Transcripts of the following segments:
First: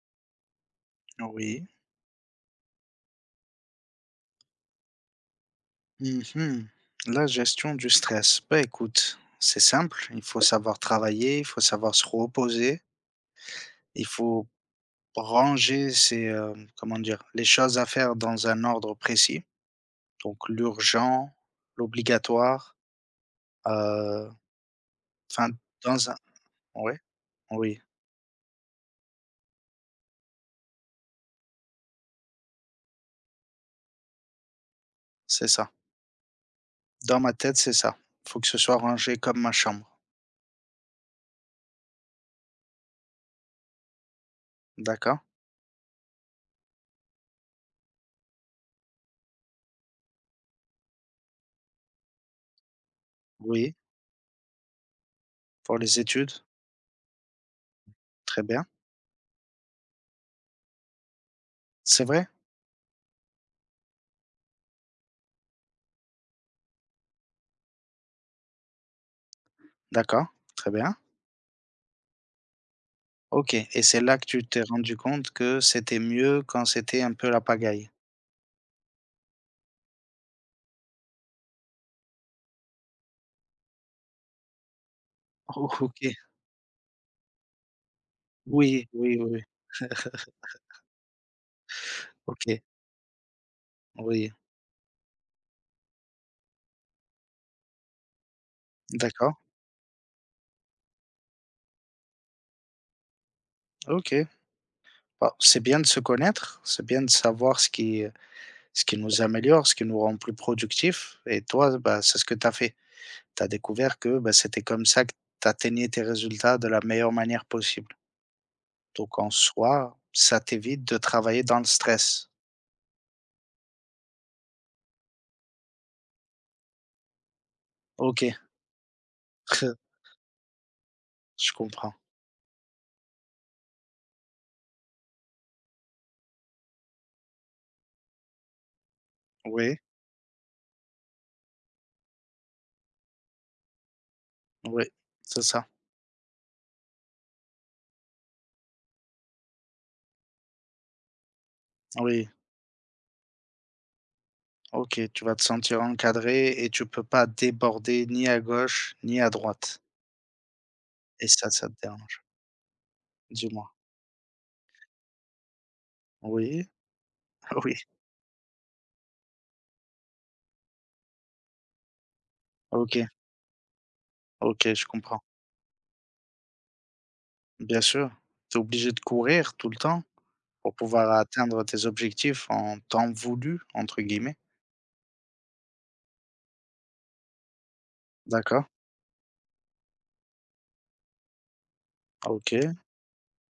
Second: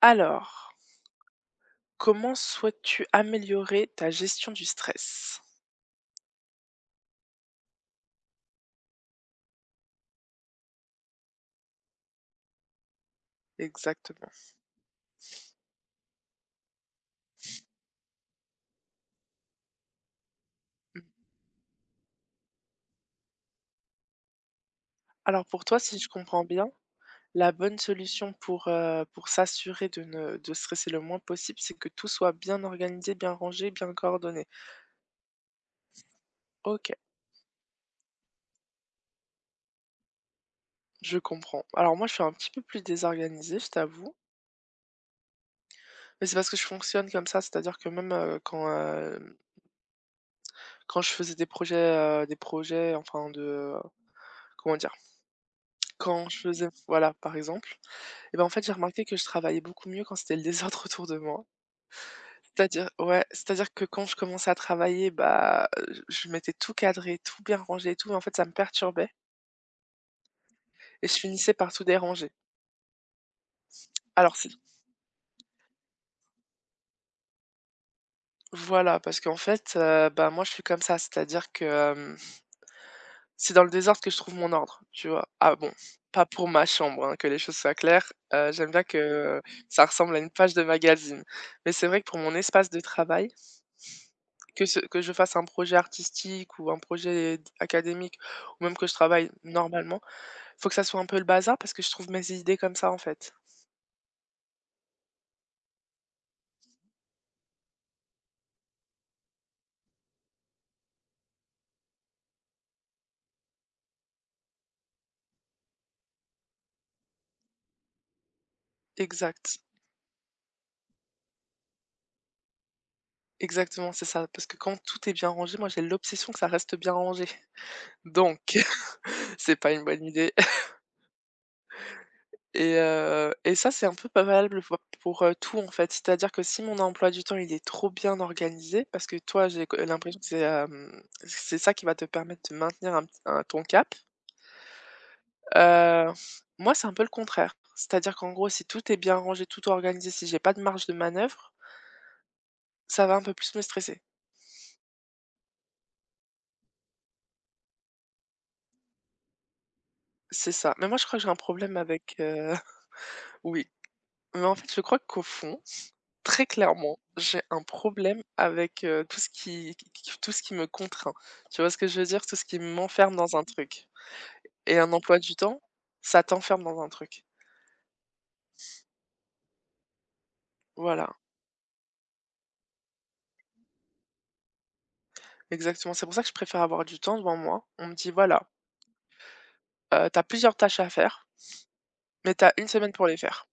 Alors, Oui. comment souhaites-tu améliorer ta gestion du stress? Mhm. La gestion du stress. Bah écoute, c'est simple. Il faut savoir travailler, il faut savoir se reposer, il faut Exactement. ranger ses, comment dire, les choses à faire dans un ordre précis. Donc Mmh. l'urgent, l'obligatoire, euh, Alors enfin, pour toi, si je dans un. comprends bien, Oui, la bonne oui, solution pour s'assurer de ne de stresser le moins possible, c'est que tout soit bien organisé, bien rangé, bien coordonné. c'est ça. OK, Dans ma tête, c'est ça. Il faut que ce soit rangé comme ma chambre. je comprends. Alors moi, je suis un petit peu plus désorganisée, je t'avoue, D'accord? mais c'est parce que je fonctionne comme ça, c'est-à-dire que même, quand, quand je faisais des projets, enfin de, Oui. comment dire? Pour les Quand études, je faisais voilà, par exemple. Et très ben en bien. fait, j'ai remarqué que je travaillais beaucoup mieux quand c'était le désordre autour de moi. C'est vrai? C'est-à-dire ouais, c'est-à-dire que quand je commençais à travailler, bah, je mettais tout cadré, tout bien rangé et tout, mais en fait, ça me perturbait D'accord, très bien. et je finissais par tout déranger. OK, et c'est là que Alors tu c'est t'es rendu compte que c'était mieux quand c'était un peu la pagaille? voilà, parce qu'en fait, bah, moi, je suis comme ça, c'est-à-dire que, c'est dans le désordre que je trouve mon ordre, tu vois? Ah Oh, bon, OK. pas pour ma chambre, hein, que les choses soient claires, j'aime bien Oui, oui, oui, oui. que ça ressemble à une page de magazine, mais c'est vrai que pour mon OK, espace de travail. oui, Que ce que je fasse un projet artistique ou un projet d académique ou même que je travaille d'accord. normalement, faut que ça soit un peu le bazar parce que je trouve mes idées comme ça, en fait. OK. Bah, c'est bien de se connaître, c'est bien de savoir ce qui nous améliore, ce qui nous rend plus productifs et toi, bah, c'est ce que tu as fait. Tu as découvert que, bah, c'était comme ça que tu atteignais tes résultats de la meilleure manière possible. Donc en Exact. soi, ça t'évite de travailler dans le stress. Exactement, c'est ça. Parce que quand tout est bien rangé, moi j'ai l'obsession que ça reste bien rangé. OK, Donc c'est pas une bonne idée je comprends. et ça, c'est un peu pas valable pour pour tout, en fait. C'est-à-dire que si mon emploi du temps, il est trop bien organisé parce que toi, j'ai que Oui, l'impression que c'est, c'est ça qui va te permettre de maintenir un ton cap. oui, c'est ça. Heu, Moi, c'est un peu le contraire. C'est-à-dire qu'en gros, si tout est bien rangé, tout organisé, si j'ai pas de marge de manœuvre, Oui. ça va un peu plus me stresser. OK, tu vas te sentir encadré et tu peux pas déborder ni à gauche ni à droite, C'est ça. Mais moi, je crois que j'ai et un ça te problème avec, dérange? Oui, Dis-moi. mais en fait, je crois qu'au fond, très Oui, clairement, j'ai un oui, problème avec, tout ce qui me contraint. Tu vois ce que je veux dire? Tout ce qui OK, m'enferme dans un truc OK, et je un emploi comprends. du temps, ça t'enferme dans un truc. Bien sûr, tu es obligé de courir tout le temps pour Voilà, pouvoir atteindre tes objectifs en «temps voulu» entre guillemets. exactement. C'est pour ça que je préfère avoir du temps devant moi. On me dit: «Voilà, D'accord, tu plusieurs tâches à faire, mais t'as une OK, semaine pour les faire».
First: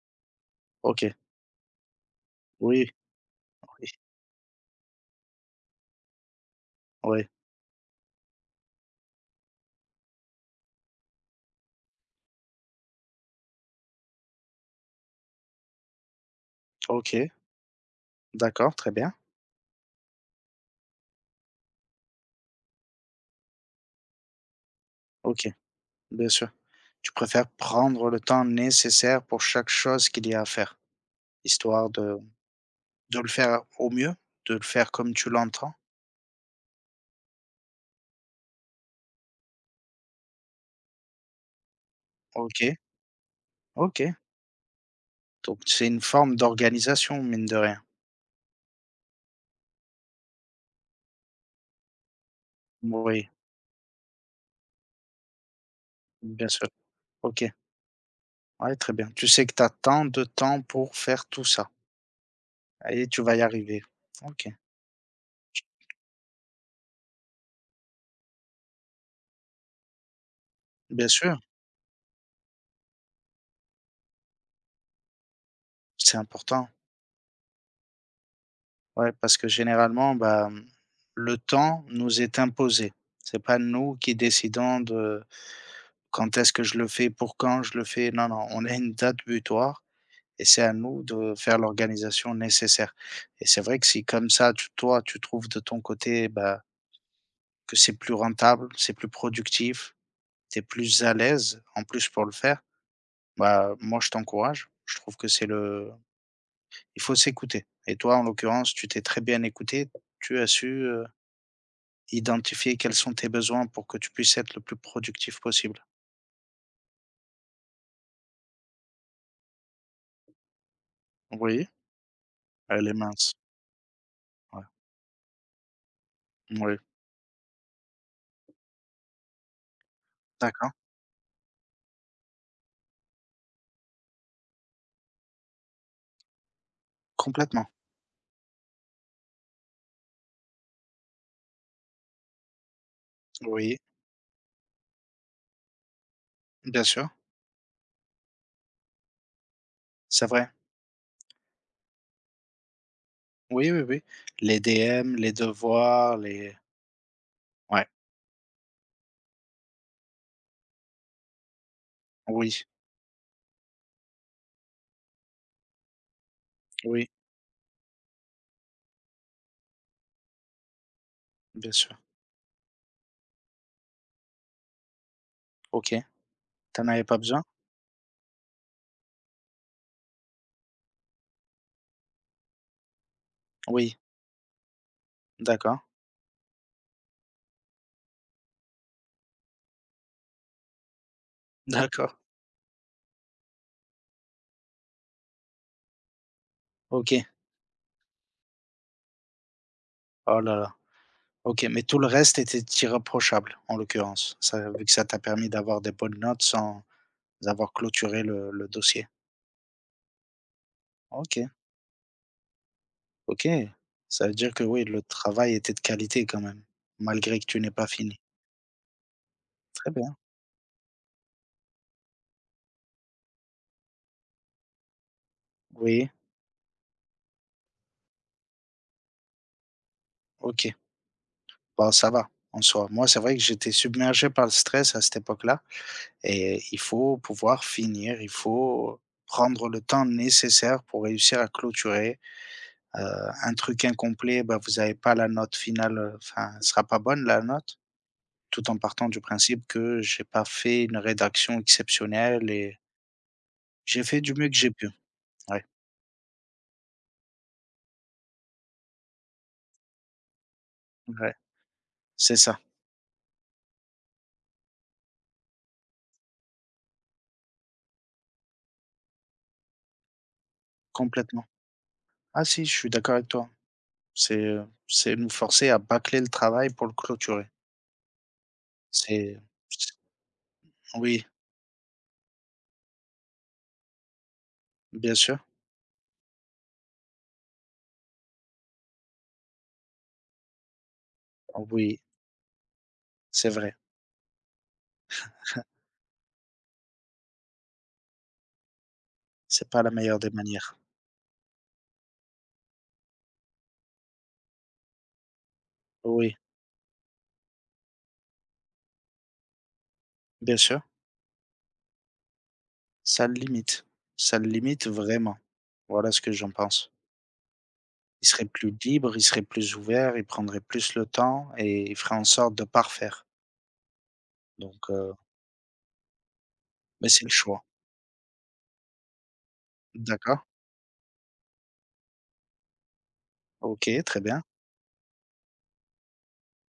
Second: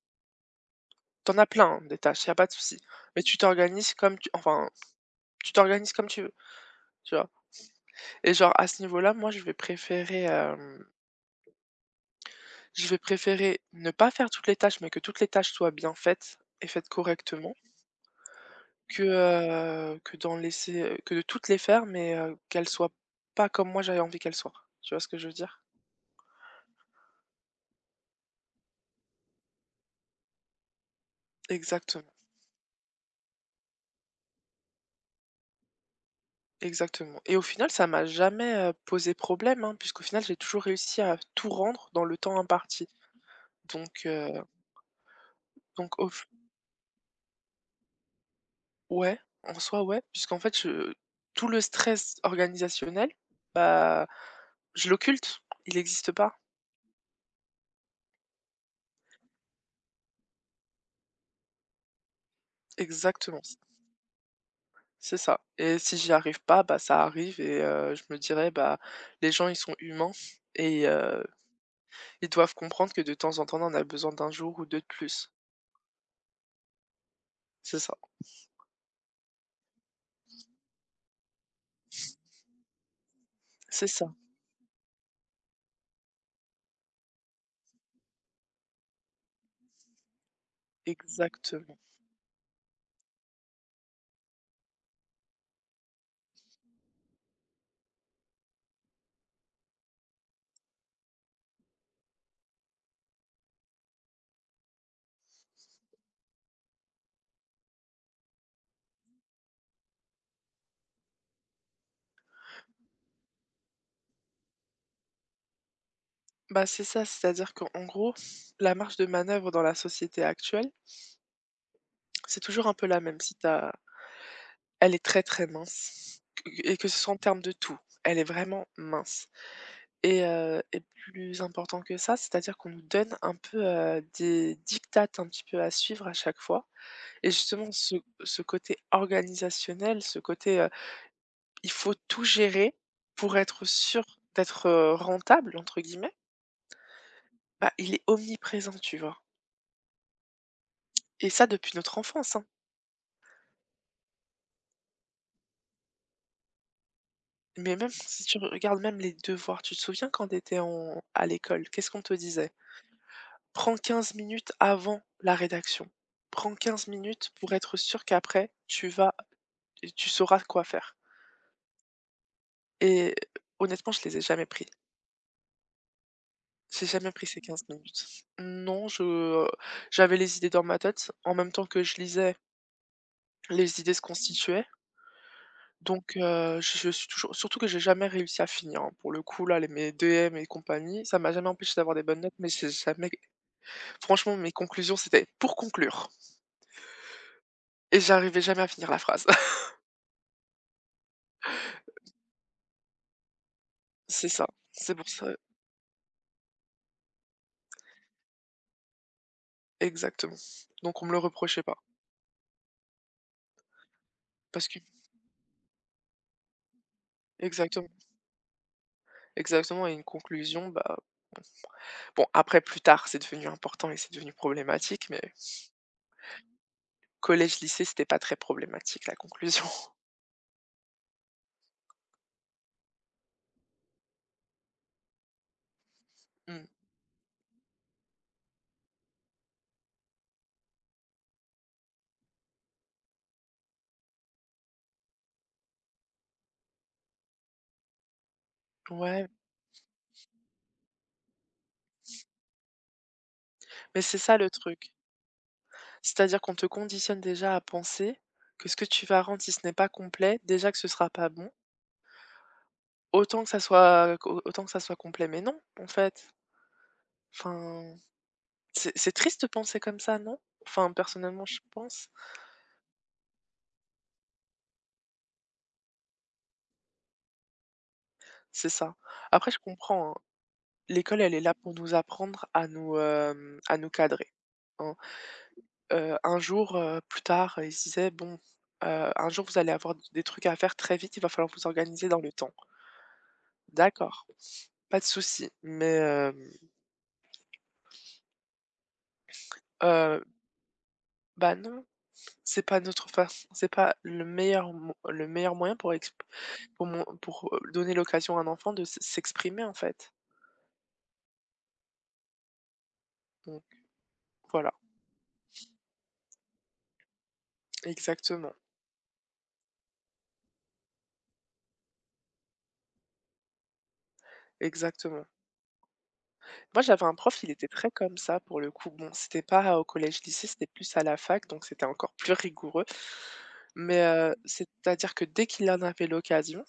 OK. T'en as plein, hein, des tâches, y a pas de souci, Oui, mais tu oui, t'organises comme tu enfin, tu t'organises comme tu veux, tu oui, vois? Et genre à ce niveau-là, moi, je vais préférer, je vais préférer ne pas faire toutes les tâches, mais que toutes les tâches soient bien faites et faites OK, correctement d'accord, très que, bien. D'en laisser, que de toutes les faire, mais, qu'elles soient pas comme moi j'avais envie qu'elles soient. Tu vois ce que je veux OK, dire? bien sûr. Tu préfères prendre le temps nécessaire pour chaque chose qu'il y a à faire, histoire Exactement, de le faire au mieux? De le faire comme tu l'entends? exactement et au final, ça m'a jamais, posé problème, hein, puisqu'au final, j'ai toujours réussi à tout rendre dans le temps OK, imparti donc, OK. heu, Donc c'est donc une au forme d'organisation, mine de rien? ouais, en soi, ouais, puisqu'en fait, je tout le stress organisationnel, Oui, bah, je l'occulte, il n'existe pas. bien sûr. OK. Ouais, très bien. Tu sais que tu as tant de temps pour faire tout ça et tu vas y Exactement, arriver. OK. c'est ça. Et si j'y arrive pas, bah, ça arrive et je me dirais: «Bah, les gens, ils sont humains et Bien sûr, ils doivent comprendre que de temps en temps, on en a besoin d'un jour ou 2 de plus». c'est important. C'est ça, Ouais, parce que généralement, bah, mmh, le temps nous est imposé. C'est pas c'est nous ça, qui décidons de quand est-ce que je le fais, pour quand je le fais. Non, non, on a une date butoir et c'est à nous de faire exactement. l'organisation nécessaire. Et c'est vrai que si comme ça, tu toi, tu trouves de ton côté, bah, que c'est plus rentable, c'est plus productif, tu es plus à l'aise en plus pour le faire, bah, moi je t'encourage. Je trouve que c'est le il faut s'écouter et toi, en l'occurrence, tu t'es très bien écouté. Tu as su, identifier quels sont tes besoins pour que tu puisses être le plus productif possible. Bah, c'est ça, c'est-à-dire qu'en gros, la marge de manœuvre dans la société actuelle, Oui, c'est toujours un peu elle est la même mince, si t'as ouais. elle est très, très mince Oui. et que ce soit en termes de tout, elle est vraiment mince et D'accord, plus important que ça, c'est-à-dire qu'on nous donne un peu, des diktats un petit peu à suivre à chaque fois et complètement. justement ce côté organisationnel, ce côté, il faut tout gérer pour être Oui, sûr d'être, «rentable» entre guillemets, bien sûr, bah, il est omniprésent, tu vois? c'est vrai. Et ça depuis notre enfance, hein. Oui, oui, oui. Les DM, les devoirs, les Mais ouais, même si tu regardes même les devoirs, tu te souviens quand tu étais à l'école, qu'est-ce qu'on te disait? oui, Prends 15 minutes avant la rédaction. Prends quinze oui, minutes pour être sûr qu'après, tu sauras quoi faire bien sûr. et honnêtement, je les ai jamais pris. OK. J'ai T'en avais jamais pas pris ces besoin? 15 minutes. Non, je j'avais les idées dans ma tête. En même temps que je lisais, les idées Oui, se constituaient. d'accord, Donc je suis toujours surtout que j'ai jamais réussi à finir, hein. Pour le coup, là, les mes DM et compagnie, ça m'a jamais empêché d'avoir des d'accord, bonnes notes, mais j'ai jamais franchement, mes conclusions, c'était pour conclure OK. et j'arrivais jamais à finir la phrase. Oh là là, OK, mais tout le reste était irréprochable, en C'est l'occurrence. ça, Ça vu que c'est ça pour t'a ça. permis d'avoir des bonnes notes sans avoir clôturé le dossier. Exactement. Donc on me le OK, reprochait pas. OK. Ça veut dire que Parce que oui, le travail était de qualité quand même, malgré que tu n'aies pas exactement, fini. exactement Très et une bien. conclusion, bah, bon après plus tard, c'est devenu important et c'est devenu problématique, mais Oui, collège, lycée, c'était pas très problématique la conclusion. OK. Bon, ça va en soi. Moi, c'est vrai que j'étais submergé par le stress à cette époque-là. Et Mmh. il faut pouvoir finir, il faut prendre le temps nécessaire pour réussir à clôturer, heu, un truc incomplet, bah, vous avez pas la note finale, enfin, elle sera pas bonne la note, tout en partant du Ouais, principe que j'ai pas fait une rédaction exceptionnelle et mais j'ai c'est fait du ça mieux le que j'ai pu. truc. Ouais, C'est-à-dire qu'on te conditionne déjà à penser que ce que tu vas rendre, si ce n'est pas complet, déjà que ce sera pas ouais, bon, c'est ça, autant que ça soit complet. Mais non, en fait. Enfin, c'est triste de penser comme ça, non? Enfin, complètement. personnellement, je pense, Ah si, je suis d'accord avec toi. C'est nous forcer à bâcler le travail pour le clôturer. c'est ça. C'est Après, je c'est- comprends, hein. L'école, oui, elle est là pour nous apprendre à nous, à nous cadrer, hein. bien sûr. Un jour, plus tard, ils se disaient: «Bon, un jour vous allez avoir des trucs à faire très vite, il va falloir Ah vous oui, organiser dans le temps». c'est vrai, D'accord, pas de souci, mais c'est pas la meilleure heu, des manières. bah, non, c'est pas notre façon c'est pas le meilleur mo le meilleur moyen pour exp Oui, pour mon pour, donner l'occasion à un enfant de s'exprimer en fait. bien sûr, ça le Donc limite. Ça le voilà, limite vraiment. Voilà ce que j'en pense. Il serait exactement, plus libre, il serait plus ouvert, il prendrait plus le temps et il ferait en sorte de parfaire. Donc, exactement. Moi, j'avais mais un c'est le prof, il choix. était très comme ça pour le coup. Bon, c'était pas au D'accord. collège-lycée, c'était plus à la fac, donc c'était encore plus rigoureux. OK, Mais très bien. c'est-à-dire que dès qu'il en avait l'occasion,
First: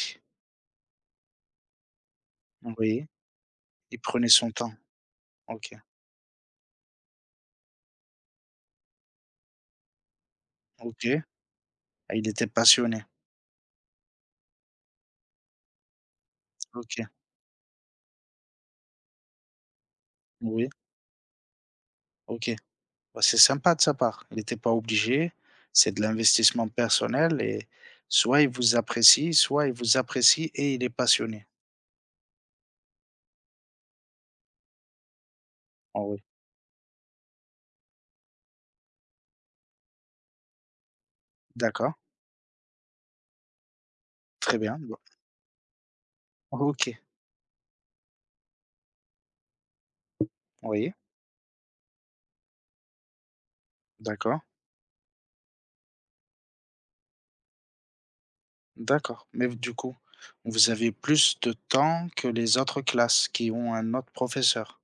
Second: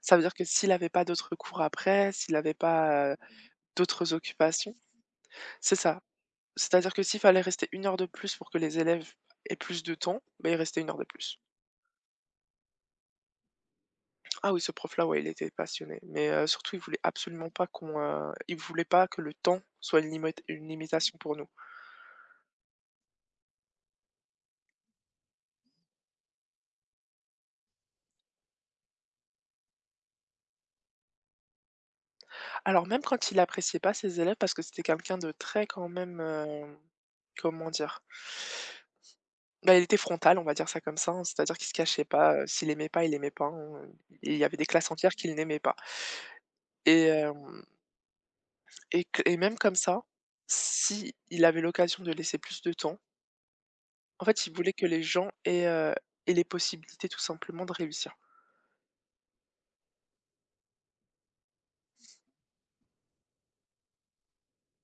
ça veut dire que s'il n'avait pas d'autres cours après, s'il n'avait oui, pas, il d'autres prenait son temps. occupations OK, c'est ça. C'est-à-dire que s'il fallait rester une heure de plus pour que les élèves aient plus de temps, ben il restait une heure de OK. plus. Ah, il était passionné. Ah oui, ce prof-là, ouais, il était passionné, mais surtout il voulait OK, absolument pas qu'on, il voulait pas que le temps soit une limi une oui, limitation pour nous. OK. Bah, c'est sympa de sa part. Il n'était pas obligé, c'est de l'investissement personnel et soit il vous apprécie, soit il vous apprécie et il est passionné. Alors même quand il appréciait pas ses élèves, parce que c'était quelqu'un de très quand En même, comment dire? Bah, il était frontal, on va dire ça comme ça, hein, c'est-à-dire qu'il se d'accord, cachait pas, s'il aimait pas, il aimait pas, hein, et il y avait très des bien. classes Bon, entières qu'il n'aimait pas OK, et hem et que et même comme ça, oui, si il avait l'occasion de laisser plus de temps, en d'accord, fait, il voulait que les gens aient les possibilités tout simplement de réussir. d'accord. Mais du coup, vous avez plus de temps que les autres classes qui ont un autre professeur?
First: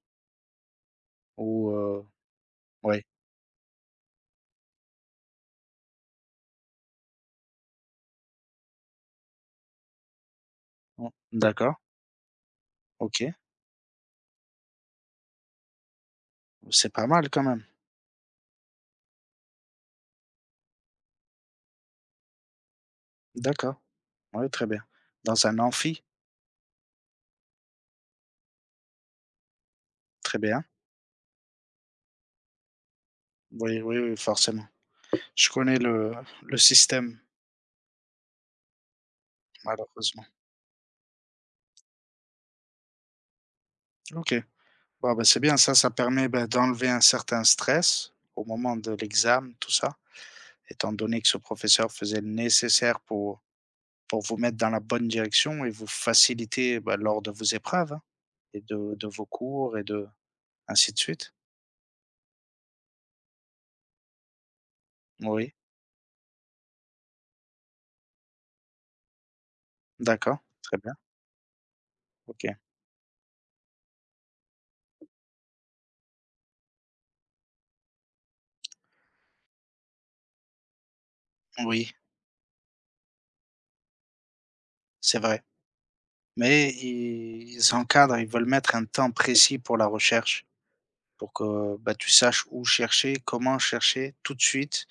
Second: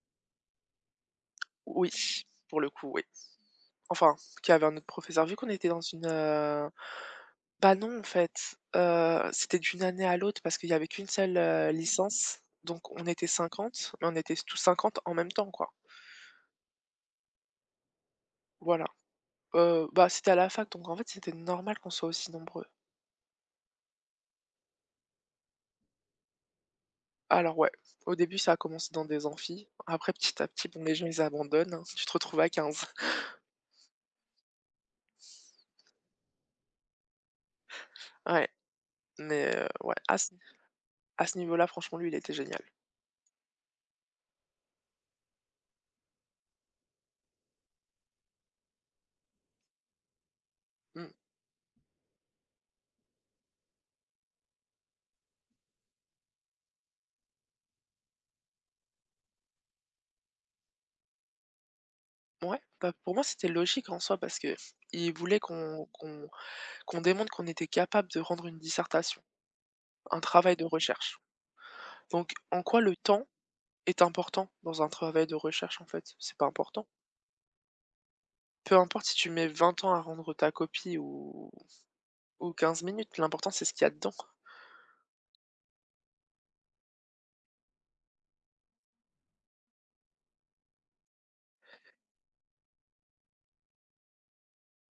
Ou, Oui, pour le coup, oui. ouais, Enfin, qu'il y avait un autre professeur, vu qu'on était dans une, bah, non, en fait, c'était d'une année à l'autre parce qu'il y avait qu'une mmh, seule, d'accord, licence, donc on OK, était 50 mais on était tous 50 en même temps, quoi. c'est pas mal quand même. Voilà, bah, c'était à la fac, donc en fait, c'était normal qu'on soit aussi nombreux. D'accord, oui, très bien. Dans un amphi, Alors ouais, au début, ça a commencé dans des amphis. Après, très petit à bien. petit, bon, les gens, ils abandonnent, hein, tu te retrouves à 15. Oui, oui, oui, forcément. Je connais le système, Ouais, mais à malheureusement. ce niveau-là, franchement, lui, il était génial. OK. Bon, bah, c'est bien ça, ça permet, bah, d'enlever un certain stress au moment de l'examen, tout ça. Étant Mmh. donné que ce professeur faisait le nécessaire pour vous mettre dans la bonne direction et vous faciliter, bah, lors de vos épreuves, hein, et de vos cours et de ainsi de suite? Ouais, bah, pour moi, c'était logique en soi parce que il voulait Oui, qu'on qu'on démontre qu'on était capable de rendre une dissertation. Un d'accord, travail de très bien, recherche. Donc, OK. en quoi le temps est important dans un travail de recherche, en fait? C'est pas important. Peu importe si tu mets 20 ans à rendre ta copie ou Oui, 15 minutes, l'important, c'est ce qu'il y a dedans. c'est vrai, mais ils encadrent, ils veulent mettre un temps précis pour la recherche, pour que, bah, tu saches où chercher, comment chercher tout de suite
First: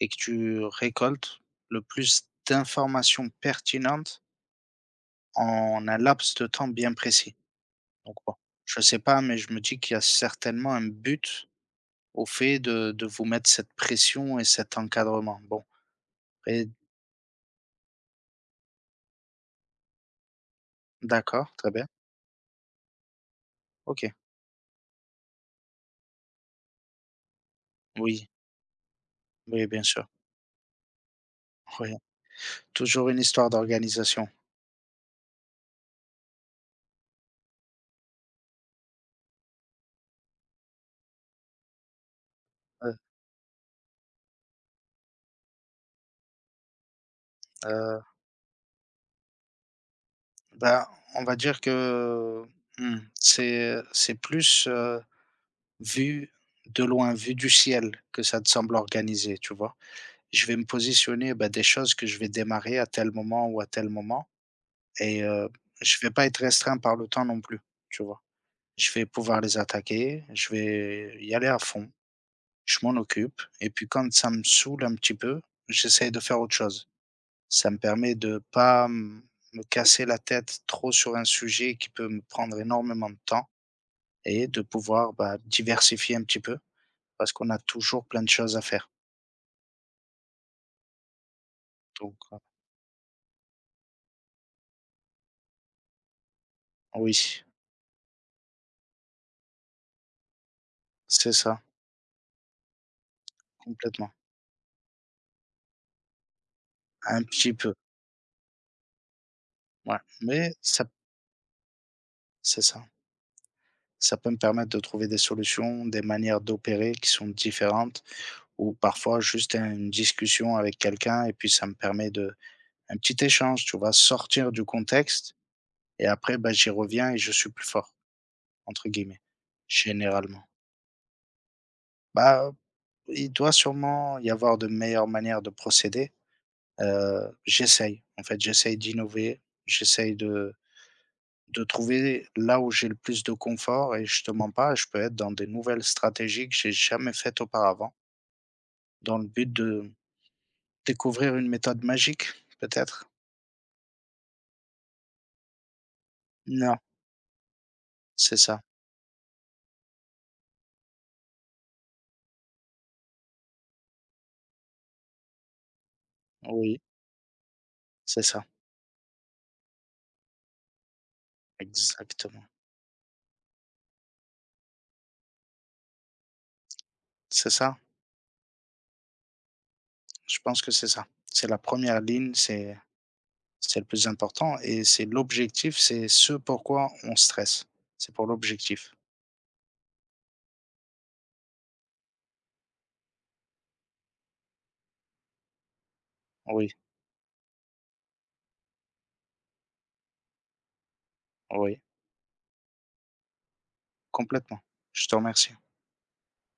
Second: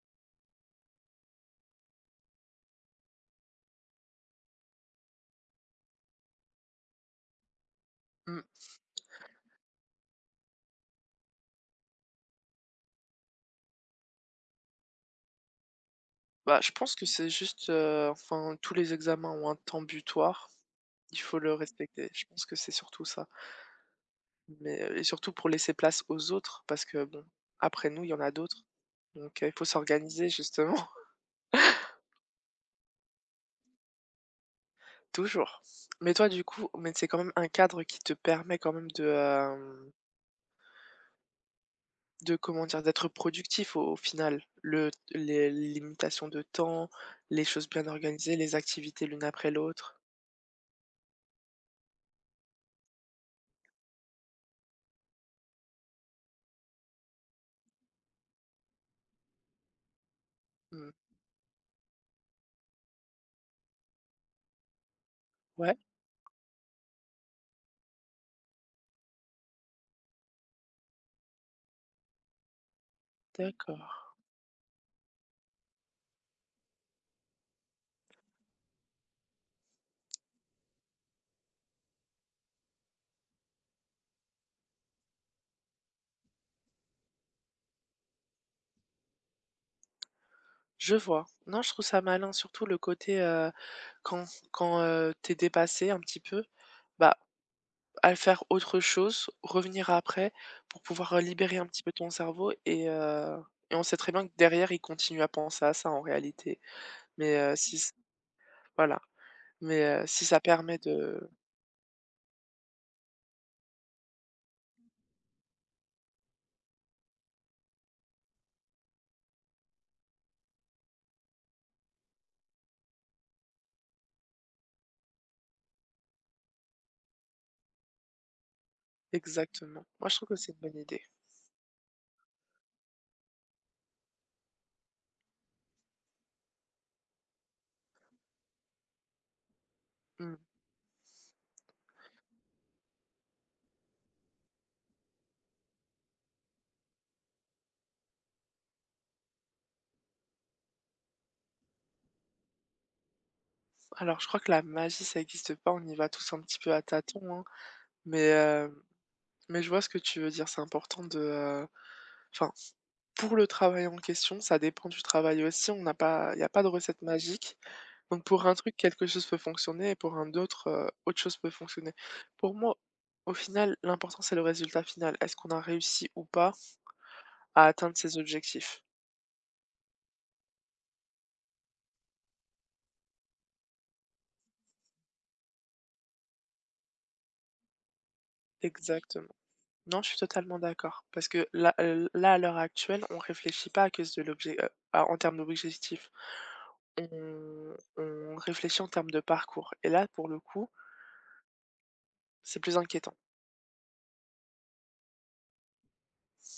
et que tu récoltes le plus d'informations pertinentes en un laps de temps bien précis. Donc bon, Mmh. je sais pas, mais je me dis qu'il y a certainement un but au fait de vous mettre cette pression et cet encadrement. Bon Bah, et je pense que c'est juste, enfin, tous les examens ont un temps butoir. Il faut le d'accord, très bien. respecter. Je pense que c'est surtout ça. OK. Mais, et surtout pour laisser place aux autres parce que bon, après nous, il y en Oui, a d'autres. Donc, il faut oui, bien sûr. s'organiser justement. Oui, toujours une histoire d'organisation. Toujours. Mais toi, du coup mais c'est quand même un cadre qui te permet quand même de, hem de comment dire? Heu, D'être productif au final. Le les limitations de temps, les choses bien heu, organisées, les activités l'une après l'autre. bah, on va dire que, mmh, c'est plus, vu de loin, vu du ciel que ça te semble organisé, tu vois? Je vais me Mmh. positionner, bah, des choses que je vais démarrer à tel moment ou à tel moment. Et Ouais, je vais pas être restreint par le temps non plus, tu vois? Je vais pouvoir les attaquer, je vais y aller à fond, je m'en occupe et d'accord. puis quand ça me saoule un petit peu, j'essaye de faire autre chose. Ça me permet de pas m me casser la tête trop sur un sujet qui peut me prendre énormément de temps et de pouvoir, bah, diversifier un petit peu parce qu'on a toujours plein de choses à faire Je vois. Non, je trouve ça donc malin, surtout le côté, quand tu dépassé un petit peu, bah, oui, à faire autre chose, revenir après pour pouvoir, c'est libérer ça, un petit peu ton cerveau et on sait très complètement. bien que derrière, il continue à penser à ça en réalité. Un Mais petit peu, si c voilà, mais ouais, si ça mais permet ça de c'est ça. Ça peut me permettre de trouver des solutions, des manières d'opérer qui sont différentes ou parfois juste une discussion avec quelqu'un et puis ça me permet de un petit échange, tu vois, sortir du contexte et après bah, j'y reviens et je suis plus fort entre guillemets exactement. Moi, je trouve que généralement. c'est une bonne idée. Bah, il doit sûrement y avoir de meilleures manières de procéder. J'essaye en fait, j'essaye d'innover, j'essaye Mmh. de trouver là où j'ai le plus de confort et je te mens pas, je peux être dans des nouvelles stratégies que j'ai jamais faites auparavant. Dans le but de découvrir une méthode magique, peut-être? Alors, je crois que la magie, ça n'existe pas. On y va tous un petit peu Non, à tâtons, hein. Mais, c'est ça. heu, mais je vois ce que tu veux dire. C'est important de, enfin, pour le travail en question, ça dépend du travail aussi. On n'a pas il n'y a pas de Oui, recette magique. c'est Donc ça, pour un truc, quelque chose peut fonctionner et pour un autre, autre chose peut fonctionner. exactement. Pour moi, au final, l'important, c'est le résultat final. Est-ce qu'on a réussi ou pas C'est à ça, atteindre ses objectifs? je pense que c'est ça. C'est la première ligne, c'est le plus important et c'est l'objectif, c'est ce pourquoi on stresse. C'est pour l'objectif. Exactement. Non, je suis totalement d'accord. Parce que là, à l'heure actuelle, on réfléchit pas à cause de l'objet à en termes d'objectifs. Oui, On réfléchit en termes de parcours et là, pour le coup, oui, c'est plus inquiétant. complètement. Je te remercie.